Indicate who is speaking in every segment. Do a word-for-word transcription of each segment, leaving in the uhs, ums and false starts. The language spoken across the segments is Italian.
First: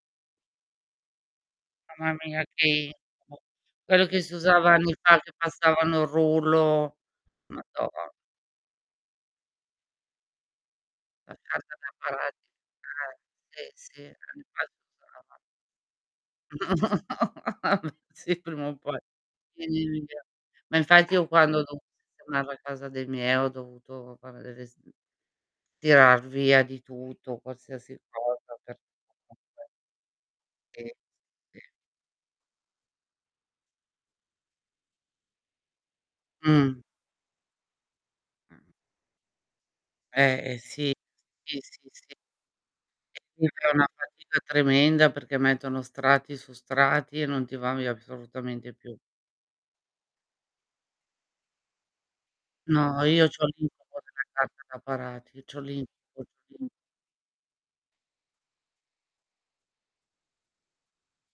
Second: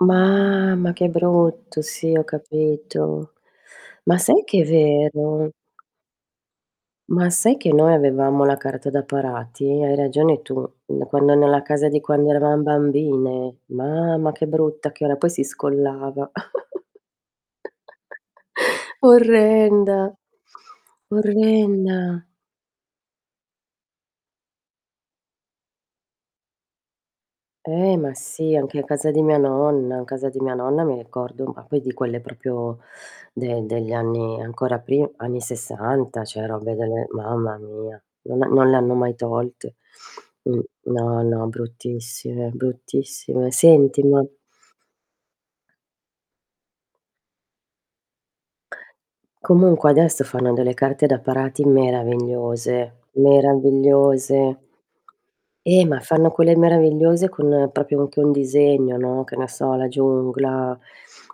Speaker 1: Mamma che brutto.
Speaker 2: Mamma
Speaker 1: Sì, ho
Speaker 2: mia, che
Speaker 1: capito.
Speaker 2: incubo. Quello
Speaker 1: Ma
Speaker 2: che si
Speaker 1: sai che è
Speaker 2: usava anni fa, che
Speaker 1: vero?
Speaker 2: passavano il rullo.
Speaker 1: Ma sai che
Speaker 2: Madò!
Speaker 1: noi avevamo la carta da parati? Hai ragione tu. N quando
Speaker 2: La
Speaker 1: nella
Speaker 2: carta
Speaker 1: casa
Speaker 2: da
Speaker 1: di quando
Speaker 2: parati,
Speaker 1: eravam bambine.
Speaker 2: eh, sì, sì,
Speaker 1: Mamma,
Speaker 2: anni
Speaker 1: che
Speaker 2: fa si
Speaker 1: brutta che era, poi
Speaker 2: usava.
Speaker 1: si scollava.
Speaker 2: No, abè, sì, prima o poi.
Speaker 1: Orrenda,
Speaker 2: [unintelligible] Ma infatti, io quando ho dovuto
Speaker 1: orrenna.
Speaker 2: sistemar la casa dei miei, ho dovuto fare delle s tirar via di tutto,
Speaker 1: Eh,
Speaker 2: qualsiasi
Speaker 1: ma sì,
Speaker 2: cosa per
Speaker 1: anche a casa di mia
Speaker 2: [unintelligible]
Speaker 1: nonna. Casa di mia nonna,
Speaker 2: Sì.
Speaker 1: mi ricordo
Speaker 2: Sì.
Speaker 1: ma poi di quelle propio de degli anni ancora pri anni sessanta, ceh, robe
Speaker 2: Mh.
Speaker 1: delle mamma mia, non ha non le hanno mai tolte.
Speaker 2: Eh,
Speaker 1: Mh.
Speaker 2: sì.
Speaker 1: No, no
Speaker 2: Sì, sì, sì.
Speaker 1: bruttissime,
Speaker 2: [unintelligible] è
Speaker 1: bruttissime.
Speaker 2: una
Speaker 1: Senti ma
Speaker 2: fatica tremenda, perché mettono strati su strati e non ti va via p solutamente più.
Speaker 1: Comunque, adesso fanno delle carte da parati
Speaker 2: No,
Speaker 1: meravigliose,
Speaker 2: io c'ho l'incubo della
Speaker 1: meravigliose.
Speaker 2: carta da parati. C'ho
Speaker 1: Eh,
Speaker 2: l'incubo,
Speaker 1: ma
Speaker 2: c'ho
Speaker 1: fanno quelle
Speaker 2: l'incubo.
Speaker 1: meravigliose con, propio, anche un disegno, no, che ne so, la giungla;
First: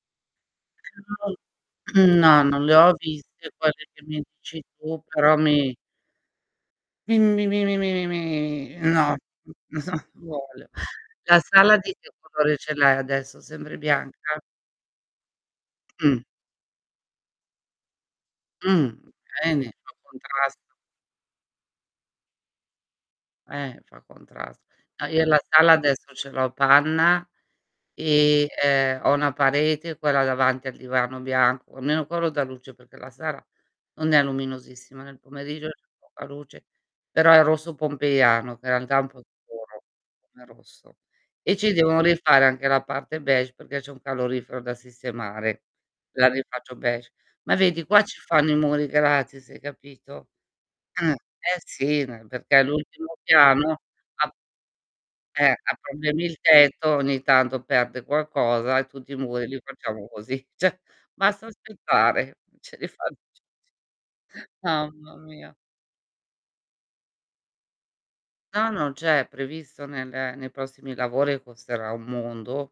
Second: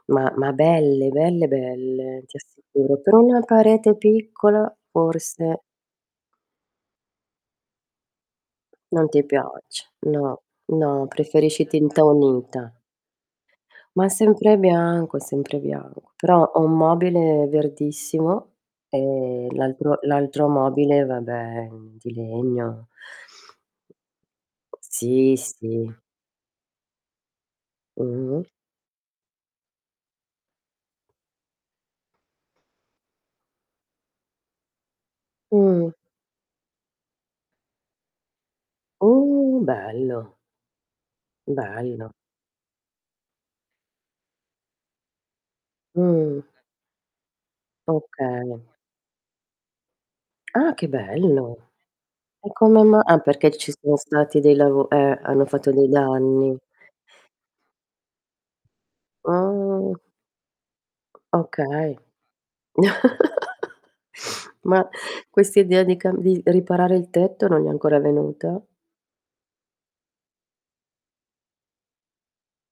Speaker 1: ma ma
Speaker 2: Che
Speaker 1: belle,
Speaker 2: non ho
Speaker 1: belle, belle, ti
Speaker 2: no, non le ho
Speaker 1: assicuro. Però una
Speaker 2: viste quelle
Speaker 1: parete
Speaker 2: che mi dici
Speaker 1: piccola,
Speaker 2: tu, però
Speaker 1: forse
Speaker 2: mi mi mi mi mi mi mi mi
Speaker 1: Non
Speaker 2: no,
Speaker 1: ti
Speaker 2: no
Speaker 1: piace.
Speaker 2: so
Speaker 1: No,
Speaker 2: vuole.
Speaker 1: no
Speaker 2: La
Speaker 1: preferisci
Speaker 2: sala di
Speaker 1: tinta
Speaker 2: che colore
Speaker 1: unita.
Speaker 2: ce l'hai adesso? sembre
Speaker 1: Ma
Speaker 2: bianca?
Speaker 1: sempre bianco e sempre bianco.
Speaker 2: Mh.
Speaker 1: Però, ho un mobile verdissimo
Speaker 2: Mh.
Speaker 1: e l'
Speaker 2: Bene, fa
Speaker 1: altro l'altro
Speaker 2: contrasto.
Speaker 1: mobile, vabbè, mhmm, di legno.
Speaker 2: Eh, fa contrasto. No, io
Speaker 1: Sì,
Speaker 2: la sala
Speaker 1: sì.
Speaker 2: adesso ce l'ho panna e,
Speaker 1: Mh-mh.
Speaker 2: ehm, ho una parete, quella davanti al divano bianco, almeno quello dà luce, perché la sara non è luminosissima, nel pomeriggio c'è
Speaker 1: Mh.
Speaker 2: poca luce, però è rosso pompeiano che i antà è un po'
Speaker 1: Uh,
Speaker 2: scuro
Speaker 1: bello.
Speaker 2: come rosso; e ci devono
Speaker 1: Bello.
Speaker 2: rifare anche la parte beige, perché c'è un calorifero da sistemare, la
Speaker 1: Mh.
Speaker 2: rifaccio beige. Ma vedi, qua ci fanno i
Speaker 1: Okay.
Speaker 2: muri gratis, hai capito,
Speaker 1: Ah, che
Speaker 2: eh, eh,
Speaker 1: bello.
Speaker 2: sì, ne
Speaker 1: E
Speaker 2: perché è
Speaker 1: come ma
Speaker 2: l'ultimo
Speaker 1: ah, perché ci
Speaker 2: piano,
Speaker 1: sono
Speaker 2: ha
Speaker 1: stati dei lavo eh, hanno
Speaker 2: eh,
Speaker 1: fatto
Speaker 2: ha
Speaker 1: dei
Speaker 2: problemi il
Speaker 1: danni.
Speaker 2: tetto, ogni tanto perde qualcosa e tutti i muri li
Speaker 1: Ah!
Speaker 2: facciamo così. ceh, basta
Speaker 1: Okay.
Speaker 2: aspettare, ce li fa c c
Speaker 1: Ma,
Speaker 2: mamma mia.
Speaker 1: quest'idea di cam di riparare il tetto non gli è ancora venuta?
Speaker 2: No, no, c'è, è previsto nel ehm, nei prossimi lavori e costerà un mondo.